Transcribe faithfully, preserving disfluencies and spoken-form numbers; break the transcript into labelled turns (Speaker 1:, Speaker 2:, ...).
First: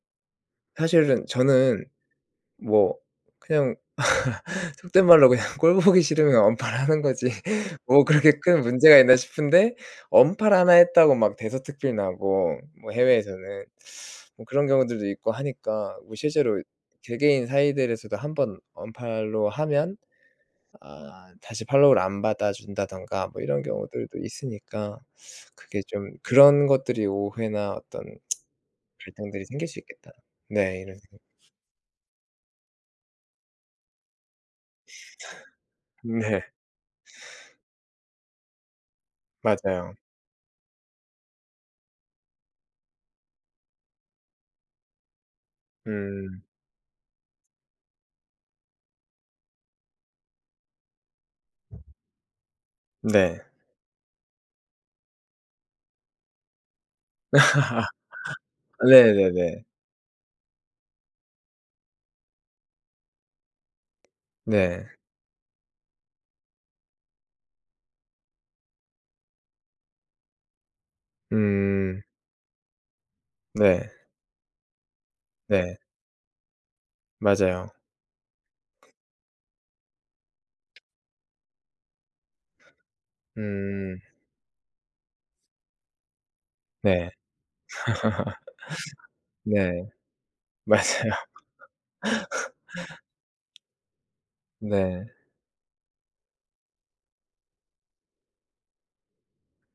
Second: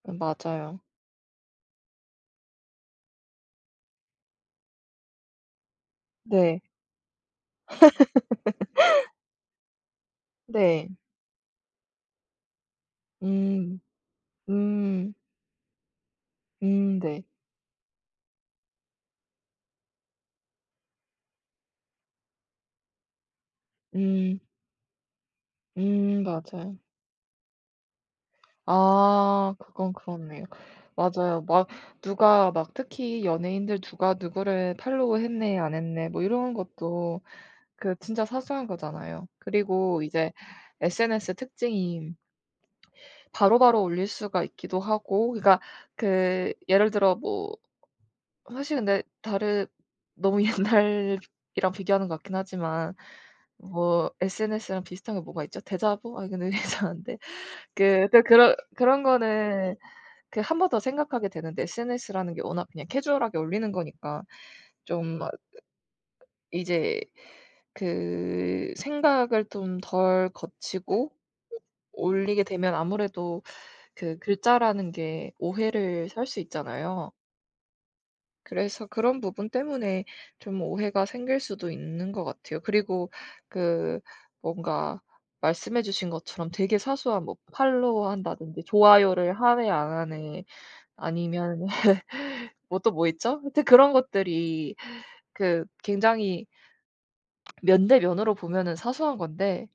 Speaker 1: 음, 맞아요.
Speaker 2: 사실은 저는 뭐 그냥 속된 말로 그냥 꼴 보기 싫으면
Speaker 1: 네.
Speaker 2: 언팔을 하는 거지. 뭐 그렇게 큰 문제가 있나 싶은데 언팔 하나
Speaker 1: 네.
Speaker 2: 했다고 막 대서특필 나고 뭐 해외에서는
Speaker 1: 음.
Speaker 2: 뭐 그런 경우들도
Speaker 1: 음.
Speaker 2: 있고 하니까 뭐 실제로
Speaker 1: 음. 네.
Speaker 2: 개개인 사이들에서도 한 번 언팔로우 하면 아 다시 팔로우를 안 받아 준다든가 뭐 이런 경우들도
Speaker 1: 음.
Speaker 2: 있으니까 그게 좀
Speaker 1: 음.
Speaker 2: 그런
Speaker 1: 맞아요.
Speaker 2: 것들이 오해나 어떤 갈등들이
Speaker 1: 아.
Speaker 2: 생길 수
Speaker 1: 그건
Speaker 2: 있겠다.
Speaker 1: 그렇네요.
Speaker 2: 네. 이런 생각
Speaker 1: 맞아요. 막 누가 막 특히 연예인들 "누가 누구를 팔로우 했네 안 했네." 뭐
Speaker 2: 네.
Speaker 1: 이런 것도 그 진짜 사소한 거잖아요.
Speaker 2: 맞아요.
Speaker 1: 그리고 이제 SNS 특징이 바로바로 올릴 수가 있기도 하고 그러니까
Speaker 2: 음.
Speaker 1: 그 예를 들어 뭐 사실 근데 다른 너무 옛날이랑 비교하는 것 같긴 하지만
Speaker 2: 네.
Speaker 1: 뭐 SNS랑 비슷한 게 뭐가 있죠? 대자보? 아니, 근데 이거 이상한데. 그 그러니까 그런 그런
Speaker 2: 네네네.
Speaker 1: 거는 그 한 번 더 생각하게 되는데 SNS라는 게 워낙 그냥 캐주얼하게 올리는 거니까
Speaker 2: 네.
Speaker 1: 좀 어 이제 그 생각을 좀 덜 거치고
Speaker 2: 음.
Speaker 1: 올리게 되면 아무래도
Speaker 2: 네.
Speaker 1: 그 글자라는 게
Speaker 2: 네.
Speaker 1: 오해를 살 수 있잖아요.
Speaker 2: 맞아요.
Speaker 1: 그래서 그런 부분 때문에 좀 오해가 생길 수도 있는 거 같아요. 그리고
Speaker 2: 음.
Speaker 1: 그 뭔가 말씀해 주신 것처럼 되게
Speaker 2: 네.
Speaker 1: 사소한 뭐 팔로우 한다든지 좋아요를 하네
Speaker 2: 네.
Speaker 1: 안 하네
Speaker 2: 맞아요.
Speaker 1: 아니면은 뭐 또 뭐 있죠? 하여튼 그런 것들이
Speaker 2: 네.
Speaker 1: 그 굉장히 면 대 면으로 보면은 사소한 건데